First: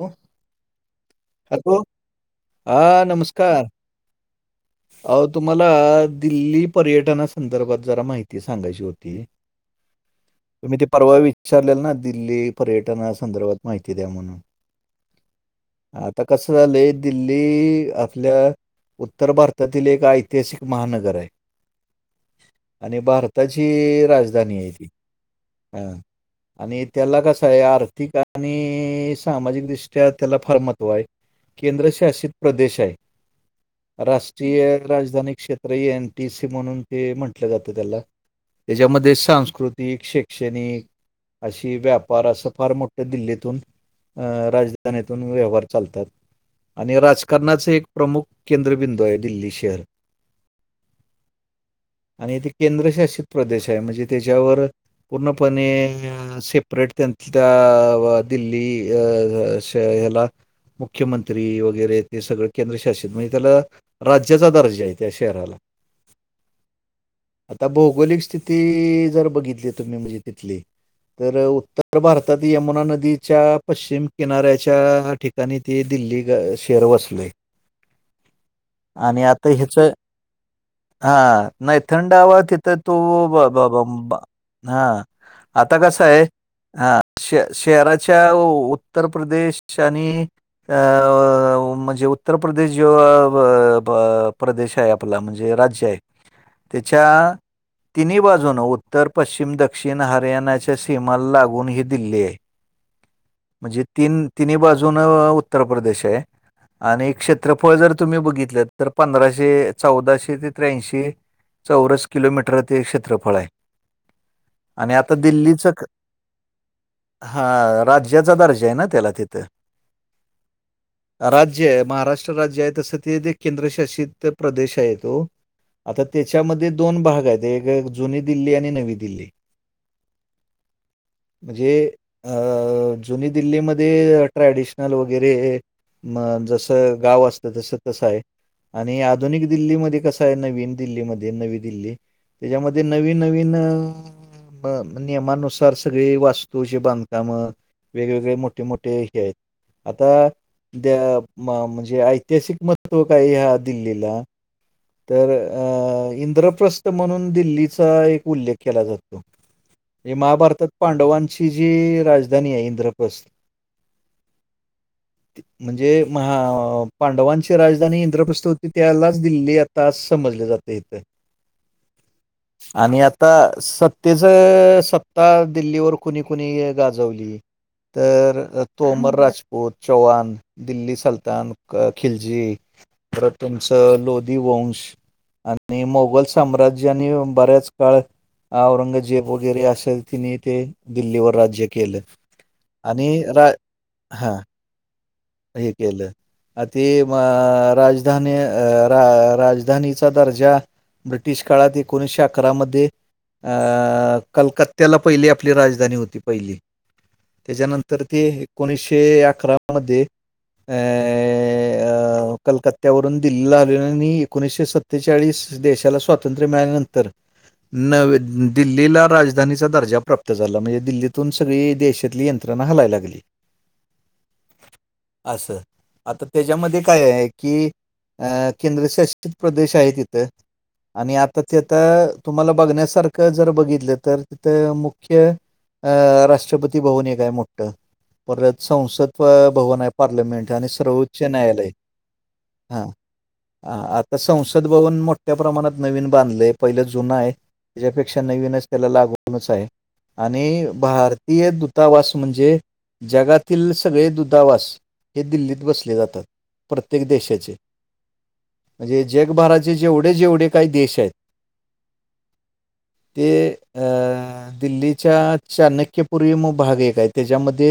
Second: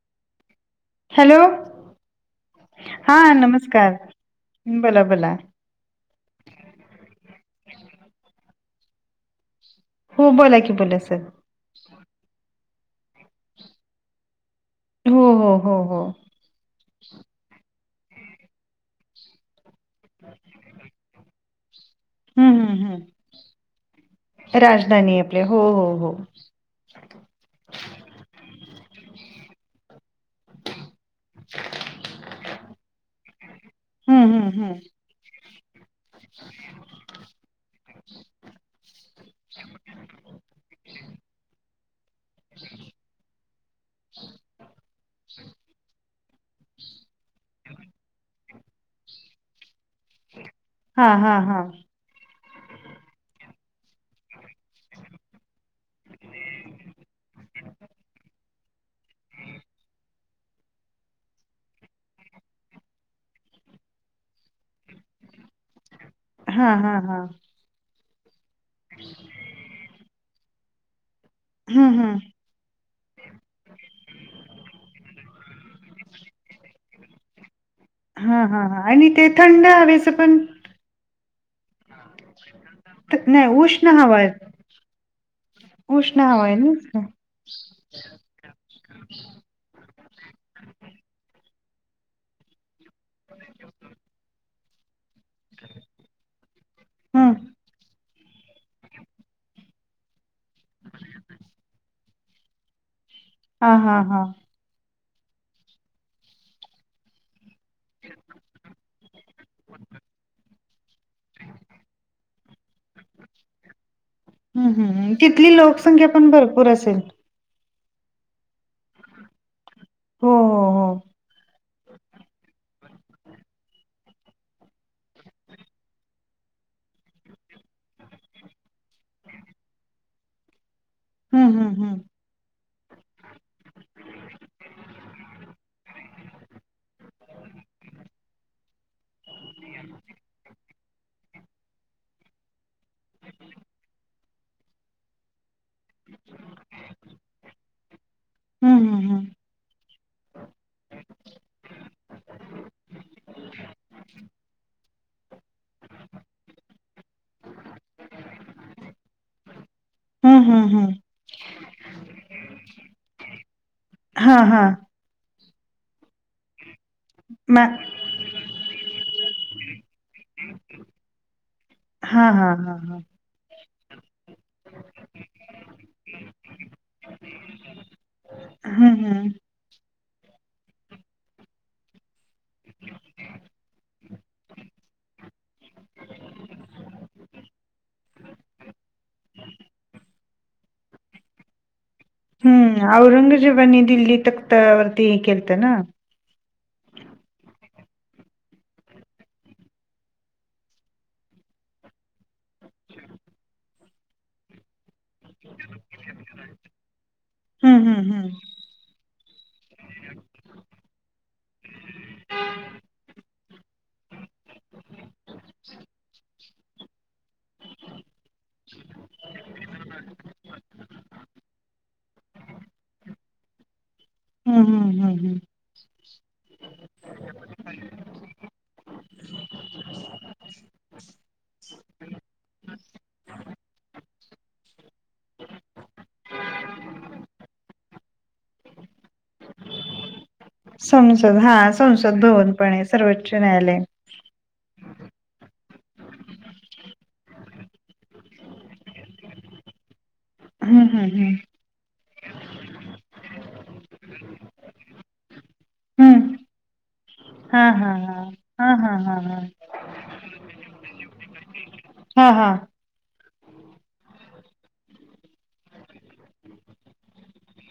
हॅ हॅलो हा नमस्कार. बोला अहो बोला तुम्हाला दिल्ली पर्यटना संदर्भात जरा माहिती सांगायची होती. हो बोला की तुम्ही ते बोला परवा सर विचारलेल ना दिल्ली पर्यटना संदर्भात माहिती द्या म्हणून. हो हो हो हो. आता कसं झालंय दिल्ली आपल्या उत्तर भार तील एक ऐतिहासिक महानगर आहे. हम्म हम्म आणि हम्म भारताची राजधानी आहे ती राजधानी आपले हो हो हं. हो आणि त्याला कसाय आर्थिक आणि सामाजिक दृष्टी त्या, त्याला फार महत्व हाय. केंद्रशासित प्रदेश हाय हम्म राष हम्म हम्म राजधानी क्षेत्र एनटीसी म्हणून ते म्हटलं जातं त्याला त्याच्यामध्ये सांस्कृतिक, शैक्षणिक. अशी व्यापार असं फार मोठं दिल्लीतून हं राजधानीतून व्यवहार चालतात. आणि राजकारणाच एक प्रमुख केंद्रबिंदू आहे दिल्ली शहर हा हा हा आणि तेे केंद्रशासित प्रदेश हाय म्हणजे त्याच्यावर पूर्णपणे सेपरेट त्यां त्यांल्या दिल्ली अं... याला मुख्यमंत्री वगैरे ते सगळं केंद्रशासित म्हणजे त्याला राज्याचा दर्जा आहे त्या शहराला हा हा हा आता भौगोलिक स्थिती जर बघितली तुम्ही म्हणजे तिथली तर उत्तर हम्म हम्म भारतात यमुना नदीच्या पश्चिम किनाऱ्याच्या ठिकाणी ते दिल्ली गा शहर वसलयं. हा हा हा आणि ते थंड हवेचं पण हां नाही थंडावा तिथे तू त- ब नाही ब उष्ण हवा बा आहे हां आता कस उष्ण आहे हवा ना हं श शहरा च्याऊ उत्तर प्रदेश आणि [inaudible] म्हणजे उत्तर प्रदेश जेव्हा अ ब प्रदेश आहे आपला म्हणजे राज्य आहे त्याच्या हम्म तिन्ही बाजूनं उत्तर पश्चिम दक्षिण हरियाणाच्या सीमाला लागून ही दिल्ली आहे हा म्हणजे हा हा तीन तिन्ही बाजूनं उत्तर प्रदेश आहे आणि क्षेत्रफळ जर तुम्ही बघितलं तर पंधराशे चौदाशे ते त्र्यांशी चौरस किलोमीटर ते क्षेत्रफळ आहे हम्म आणि हम्म आता हम् तिथली दिल्लीचं क- लोकसंख्या पण भरपूर असेल हा राज्याचा दर्जा आहे ना त्याला तिथं हो हो राज्य आहे महाराष्ट्र राज्य आहे तसं ते दे केंद्रशासित प्रदेश आहे तो आता त्याच्यामध्ये दोन भाग आहेत एक हाय जुनी दिल्ली आणि नवी दिल्ली हम्म म्हणजे हम्म अ जुनी दिल्लीमध्ये ट्रॅडिशनल वगैरे मग जसं गाव असत त जसं तसं आहे आणि आधुनिक दिल्लीमध्ये कसं आहे नवीन दिल्लीमध्ये नवी दिल्ली त्याच्यामध्ये नवीन नवीन म नियमानुसार सगळी वास्तू जे बांधकामं वेगवेगळे मोठ ठे हम्म हम्म मोठे हम्म हे आहेत आता दे म म्हणजे आय तिहासिक महत्व काय ह्या दिल्लीला तर अ इंद्रप्रस्थ म्हणून दिल्लीचा एक उल्लेख केला जातो हे हम्म हम्म महाभारतात हम्म हम्म पांडवांची जी राजधानी आहे इंद्रप्रस् हा हा म्हणजे महा पांडवांची म राजधानी इंद्रप्रस्थ होती त्यालाच दिल्ली आत ता समजली जाते इथं हा हा हा आणि हा आता स त्तेचं सत्ता दिल्लीवर कुणी कुणी गाजवली तर अ हम्म तोमर हम्म राज पुत, चौहान, दिल्ली सलतान, क खिलजी परत तुमचं लोध धी वंश आणि मोघल सम्राज्यानी बऱ्याच काळ औरंगजेब वगैरे असेल तीनी ते दिल्लीवर राज्य केलं हम्म आणि रा औरंगजेबानी दिल्ली हा तक्त वरती केल हे केलं अ ति अ राजधानी अ रा राजधानीचा दर्जा ब्रिटिश काळात एकोणीशे अकरामध्ये अ कलकत त्याला पहिली आपली राजधानी होती पहिली हम्म त्याच्यानंतर हम्म ते हम्म एकोणीसशे अकरा मध्ये अ अं कलकत्त्यावरून दिल्लीला आलेले आणि एकोणीसशे सत्तेचाळीस देशाला स्वातंत्र्य मिळाल्यानंतर नवी दिल्लीला राजधानीचा दर्जा प्राप्त झाला म्हणजे दिल्लीतून सगळी देश तली यंत्रणा हालाय लागली हम्म हम्म हम्म हम्म असं आता तेजामध्ये काय हाय की अ केंद्रशासित प्रदेश आहे तिथं आणि आता ते आता तुम्हाला बघण्यासारखं जर बघितलं तर तिथं मुख्य अ राष्ट्रपती भवन एक हाय मोठं परत संसद प भवन हाय पार्लमेंट आणि सर्वोच्च संसद हा न्यायालय संसद भवन पण हा आहे सर्वोच्च न्यायालय आत संसद भवन मोठ्या प्रमाणात नवीन बांधलय पहिलं जुन आहे त्याच्यापेक्षा नवीनच त्याला लागूनच आहे. आणि हम्म हम्म हम्म भारतीय दूतावास म्हणजे, जगातील सगळे दू तावास, हे दिल्लीत बस आता म्हणजे हम्म प्रत्येक देशाचे. हा हा हा हा म्हणजे हा हा जगभराचे जेवढे जेवढे काय देश आहेत, हा हा! ते अं दिल्लीच्या चाणक्यपूरी म भाग एक आहे. त्याच्यामदे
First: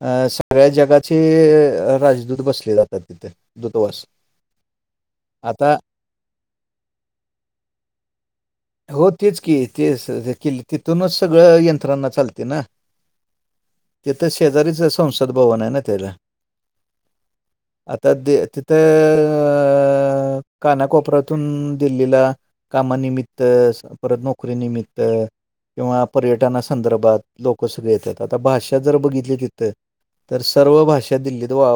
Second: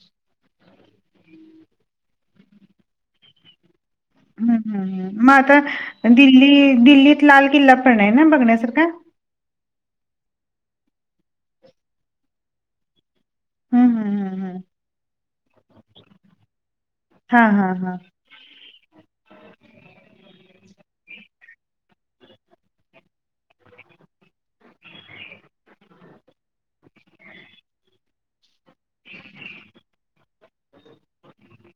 अं सगळ्या जगात चे राजदूत बसले जातात तिथे दूतवास. हूं हूं, मग आता, दिल्ली दिल्लीत लाल किल्ला पण आहे ना बघण्यासारखा? हो तेच की, ते किला. तिथूनच सगळं यंत्रना चालती ना? हम्म हम्म तिथं हम्म हम्म शेजारीच संसद भवन आहे ना. तेला. हा हा हा आता दे तिथं अ कानाकोपऱ्यातून दिल्लीला कामानिमित्त परत नोकरीनिमित्त, किंवा पर्यटनासंदर्भात लोकं सगळी येतात. आता भाषा जर बघितली तिथं तर सर्व भाषा दिल्लीत वा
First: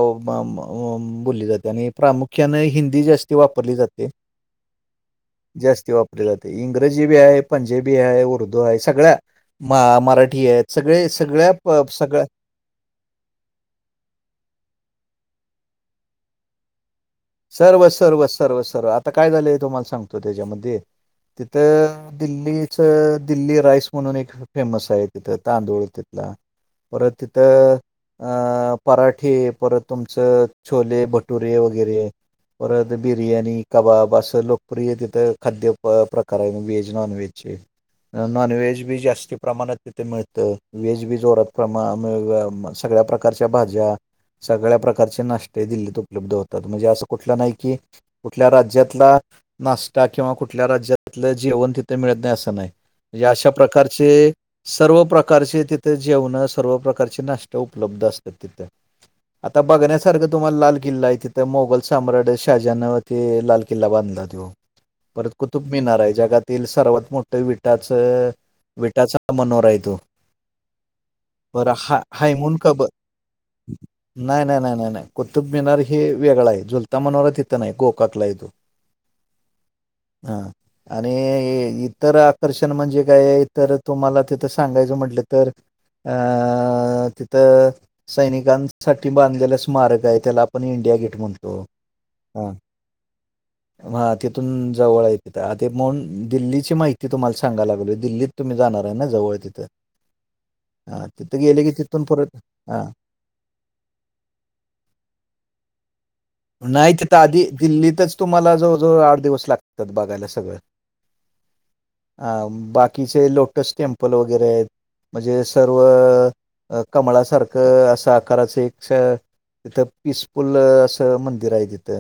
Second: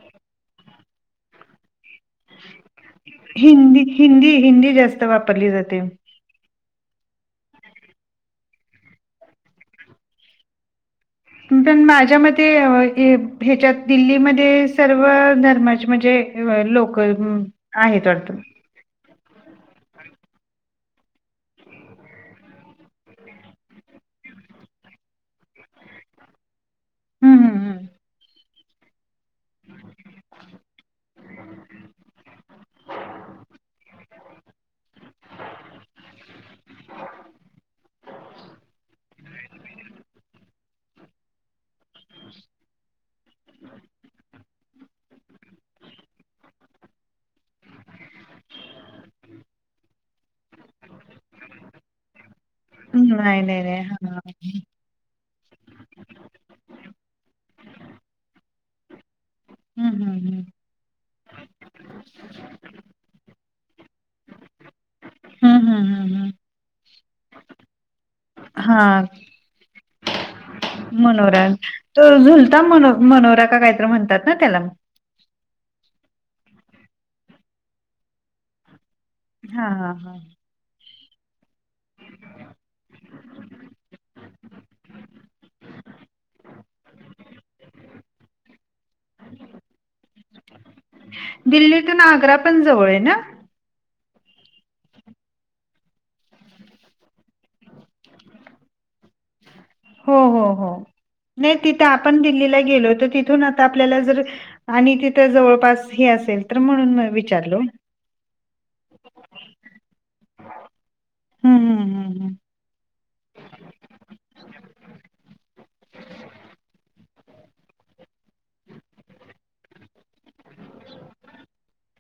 बोलली जाते आणि प्रामुख्यानं हिंदी जास्ती वापरली जाते. ही हिंदी जास्त वापरली जाते. जास्ती वापरली जाते. इंग्रजी बी यं, पंजाबी यं उर्दू यं सगळ्या म मराठी आहे सगळे, सगळ्या प सगळ्या ते ह्याच्यात, दिल्लीमध्ये सर्व धर्माचे म्हणजे लोक हं, सर्व, आहेत सर्व, वाटतं. सर्व, सर्व. आता काय झालंय तुम्हाला सांगतो त्याच्यामध्ये तिथं दिल्लीचं, दिल्ली राईस म्हणून एक फेमस आहे तिथं, तांदूळयं तिथला. परत हं, हं, तिथं हं. अ पराठे, परत तुमचं छोले भटुरे वगैरे परत बिर्याणी, कबाब असं लोकप्रिय तिथं खाद्य प्रकारयं वेज नॉनवेजचे. नॉनवेज बी जास्ती प्रमाणात तिथे मिळतं. व्हेज बी जोरात प्रमा, मूळव्या सगळ्या प्रकारच्या भाज्या, सगळ्या प्र कारचे नाश्ते दिल्लीत उपलब्ध होतात म्हणजे असं कुठलं नाही की कुठल्या राज्यातला नाश्ता किंवा कुठल्या राज्यातलं जेवण तिथं मिळत नाही असं नाही. नाही, अशा नाही, नाही. प्रकारचे हां. सर्व प्रकारचे तिथे जेवणं, सर्व प्रकारचे नाश्ता उपलब्ध असतात तिथे. आता हं, हं, बघण्यासारखं हं. तुम्हाला लाल किल्लायं तिथं मोबाईल मंग शहाजहानं ते लाल किल्ला बांधला त्यो. परत हं, कुतुब हं, हं, मिनारयं, हं. जगातील सर्वात मोठं विटाचं हां, विटाचा मनोराय तो. मनोरा. बरं हा तो हायमून झुलता कब. मनो मनोरा का काहीतरी म्हणतात ना नाय नाय त्याला? नाय नाय नाय. कुतुबमिनार हे वेगळायं. झुलता मनोरा तिथं नाय. गोकातलाय तो. हा हा हा. हा. आणि इतर आकर्षण म्हणजे काय. तर तुम्हाला तिथं सांगायचं म्हटलं तर अ तिथं सैनिकांसाठी बांधलेलं स्मारकयं, त्याला आपण इंडिया गेट म्हण दिल्लीतून आग्रा पण जवळ आहे ना? [inaudible] हा तिथून जवळय तिथं अ ते म्हणून दिल्लीची माहिती तुम्हाला सांगाय लागलोय दिल्लीत तुम्ही जाणार आहे ना? जवळ तिथं हो हो हो हा तिथं नाही गेले की तिथ तिथून आपण परत दिल्लीला हा गेलो होतो तीथ थून आता आपल्याला जर आणि तिथ जवळपास हे असेल तर नाय म्हणून तीथ आधी विचारलो. दिल्लीतच तुम्हाला जवळ जवळ आठ दिवस लागतात बघायला सगळं. हं, हं, हं, अ हं. बाकीचे लोटस टेम्पल वगैरे आहेत. म्हणजे सर्व कमळासारखं असं आकाराचं एक छ तिथं पिसफुल अस मंदिर आहे तिथ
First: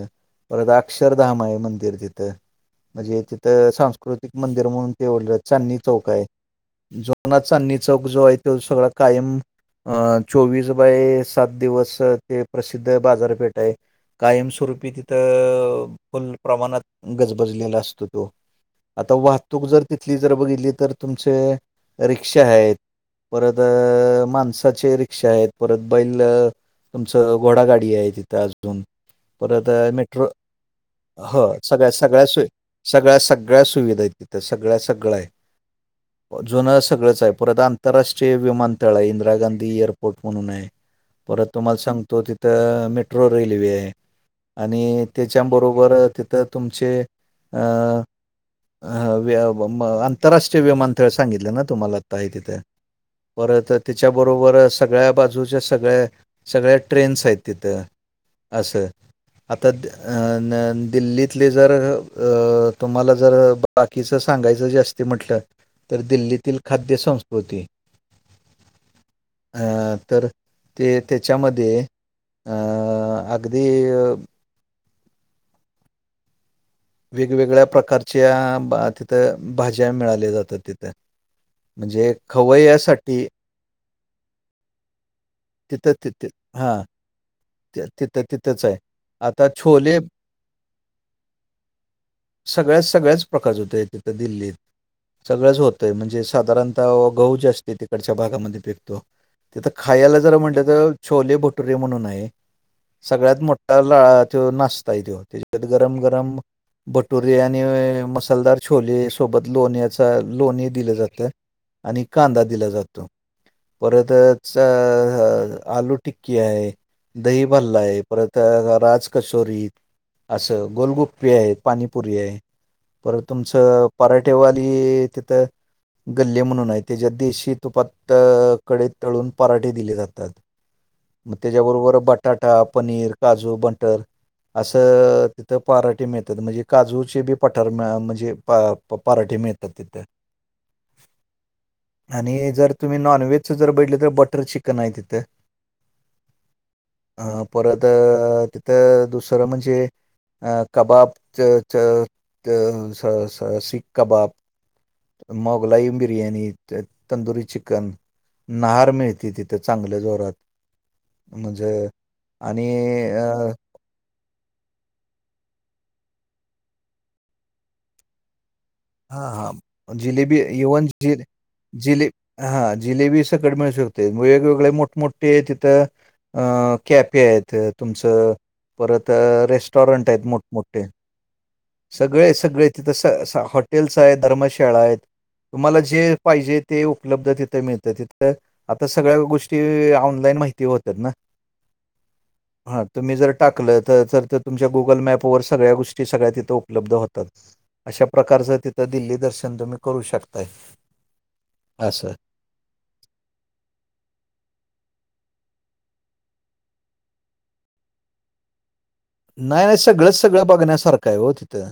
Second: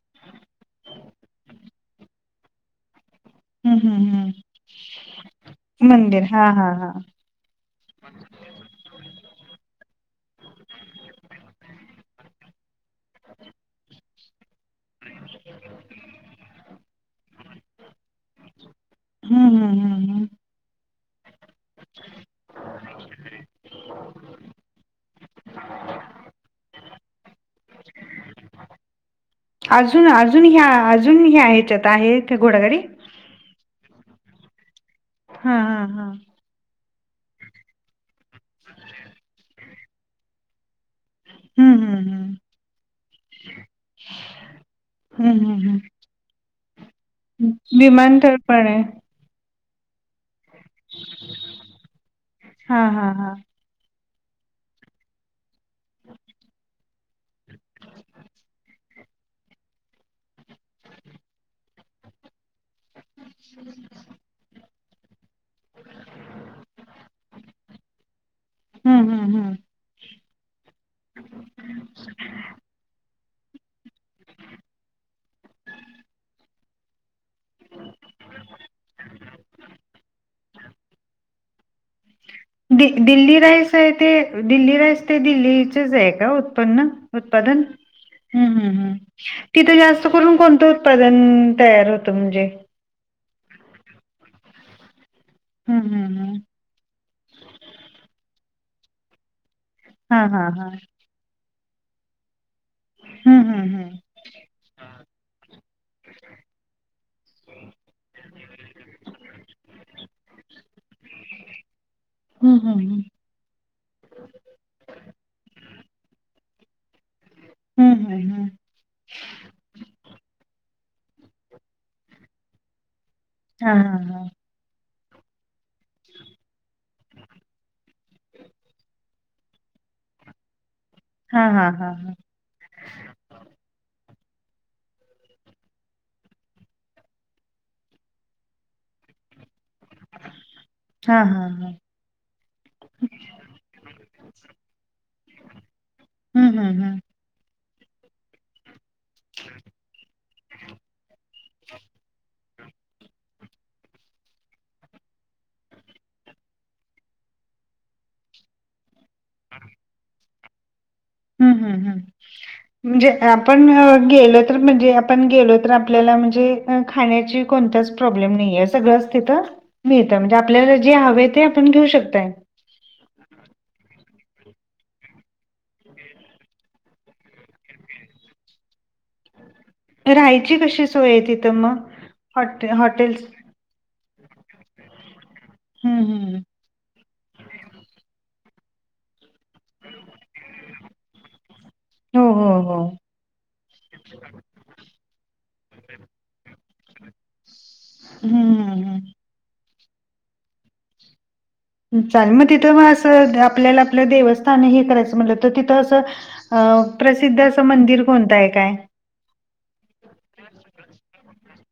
परत अक्षरधाम आहे मंदिर तिथ म्हणजे तिथं त हं, हं, हं. सांस्कृतिक मंदिर म्हणून ते ओढलं चांदणी चौक मंदिर आहे हा हा हा जो पुनात चांदणी चौक जो आहे तो सगळा कायम अ चोवीस बाय सात दिवस ते प्रसिद्ध बाजारपेठ आहे. कायमस्वरूपी ती त फुल प्रमाणात गजबजलेला असतो तो आता हम्म वाहतूक हम्म जर तिथ हम्म तथली हम्म जर बघितली तर तुमचे रिक्षा आहेत परत अ माणसाचे रिक्षा आहेत परत बैल तुमचं घोडा गाडीये तिथं आज परत अजून मेट्रो अजून ह्या अजून हो ह्या ह्याच्यात सगळ्या आहे सगळ्या का सो घोडागाडी सगळ्या सग सगळ्या सुविधायेत तिथं सगळ्या सगळं आहे. हा हा हा जुनं सगळंच आहे परत आंतरराष्ट्रीय विमानतळ आहे इंदिरा गांधी एअरपोर्ट म्हणून आहे. परत तुम्हाला हम्म हम्म सांगतो तिथं मेट्रो रेल्वेये. आणि हम्म हम्म हम्म त्याच्याबरोबर तिथं तुमचे हम्म अ विमानतळ पण आहे अ अ व्य आंतरराष्ट्रीय विमानतळ सांगितलं ना तुम्हाला आत्ता आहे तिथ हा हा हा परत त्याच्याबरोबर सगळ्या बाजूच्या सगळ्या सगळ्या ट्रेन्स आहेत तिथं. असं आता अनन दिल्लीतले जर तुम्हाला जर बाकीचं सांगायचं जास्ती म्हटलं तर दिल्लीतील खाद्य संस्कृती हम्म हम्म हम्म अ तर ते त्याच्यामध्ये अं अगदी वेगवेगळ्या प्रकारच्या बा तिथं भाज्या मिळाल्या जातात तिथं. म्हणजे दि खवय्यासाठी दिल्ली राईस आहे ते दिल्ली राईस ते तिथं दिल्लीचच आहे तिथे का हां, उत्पन्न? उत्पादन तिथं ह्म्म तिथंच हम्म आहे. हम्म आता तिथं छोले जास्त करून कोणतं उत्पादन तयार होत? सगळ्या सगळ्याच प्रकारचं होतय तिथं दिल्लीत सगळंच हम्म होतय हम्म म्हणजे हम्म साधारण गहू जास्ती तिकडच्या भागामध्ये पिकतो. तिथ खायाला हा जर हा म्हटल हा तर छोले भटुरे म्हणून आहे. सगळ्यात हम्म हम्म मोठ्या ला त्यो नाष्टाए त्यो. त्याच्यात गरम गरम भटुरीे आणि मसालदार छोले सोबत लोण्याचा लोणी दिलं जातं. आणि कांदा हम्म दिला हम्म जातो. हम्म परत च आलू टिक्की आहे. दही भल्लाये हम्म हम्म हम्म परत हम्म राज कचोरी, असं गोलगुप्पे आहेत, पाणीपुरी आहे. पर हा तुमचं पराठेवाली तिथं गल्ले म्हणून आहे त्याच्यात देशी तुपात कडईत तळून पराठे दिले जातात. मग हा हा हा हा त्याच्याबरोबर बटाटा, पनीर, काजू, बटर. असं तिथं पाराठे मिळतात म्हणजे काजूचे बी पठार म्हणजे प प पराठे मिळतात तिथं. हा. हा हा आणि जर तुम्ही नॉनव्हेजचं जर बघितलं तर बटर चिकन आहे तिथं. हम्म हम्म हम्म. अ परत त दुसरं म्हणजे अ कबाब च च ते स स सिक कबाब. मोगलाईन बिर्याणी त तंदुरी चिकन. नाहार मिळती तिथं चांगलं जोरात. हम्म म्हणजे हम्म हम्म आणि म्हणजे अ आपण गेलो तर म्हणजे आपण गेलो तर आपल्याला म्हणजे खाण्याची कोणताच प्रॉब्लेम नाही आहे सगळच हा तिथं हा मिळत म्हणजे जिलेबी आपल्याला इवन जे जि हवे आहे ते आपण घेऊ शकताय. तिकट मिळू शकते वेगवेगळे मोठमोठे तिथं अ कॅफे आहेत. तुमचं परत रेस्टॉरंट आहेत मोठमोठे. वेळ तिथे मग. सगळे हॉटे सगळे हॉटेल्स तिथं हॉटेल्स आहेत धर्मशाळा आहेत तुम्हाला हं जे हं. पाहिजे ते उपलब्ध तिथे मिळतं तिथं आता सगळ्या गोष्टी ऑनलाईन माहिती होतात ना. हो, हो, हो. हा तुम्ही जर टाकलं तर तर तुमच्या गुगल मॅपवर सगळ्या गोष्टी सगळ्या ति थं उपलब्ध होतात अशा हं प्रकारचं तिथं हं दिल्ली दर्शन तुम्ही करू शकताय. असं. चालेल मग तिथं म असं आपल्याला आपलं देवस्थान हे करायचं म्हटलं तर तिथं असं अ प्रसिद्ध असं मंदिर कोणत आहे काय? नाही नाही सगळंच सगळं बघण्यासारखं आहे हो तिथं.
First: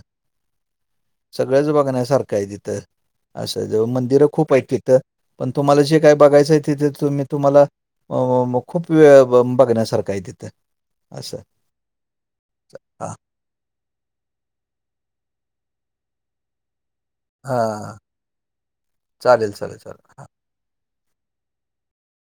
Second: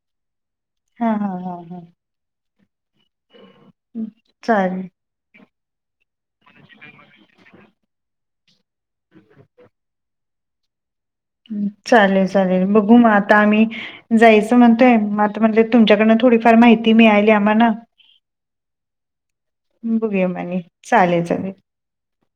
हां हां हां सगळंच हां. बघण्यासारखं आहे तिथं असं जवळ मंदिरं खूप आहेत चालेल. तिथं. पण तुम्हाला जे काय बघायचंय तिथे तुम्ही तुम्हाला म म म मग खूप वेळ बघण्यासारखं आहे तिथं असं. चालेल चालेल बघू मग हां, आता आम्ही जायचं म्हणतोय म आता म्हणलेत तुमच्याकडंन थोडीफार माहिती मिळा ली आम्हाना हां. चालेल, चालेल, चालेल. बघुया म आणि चालेल चालेल.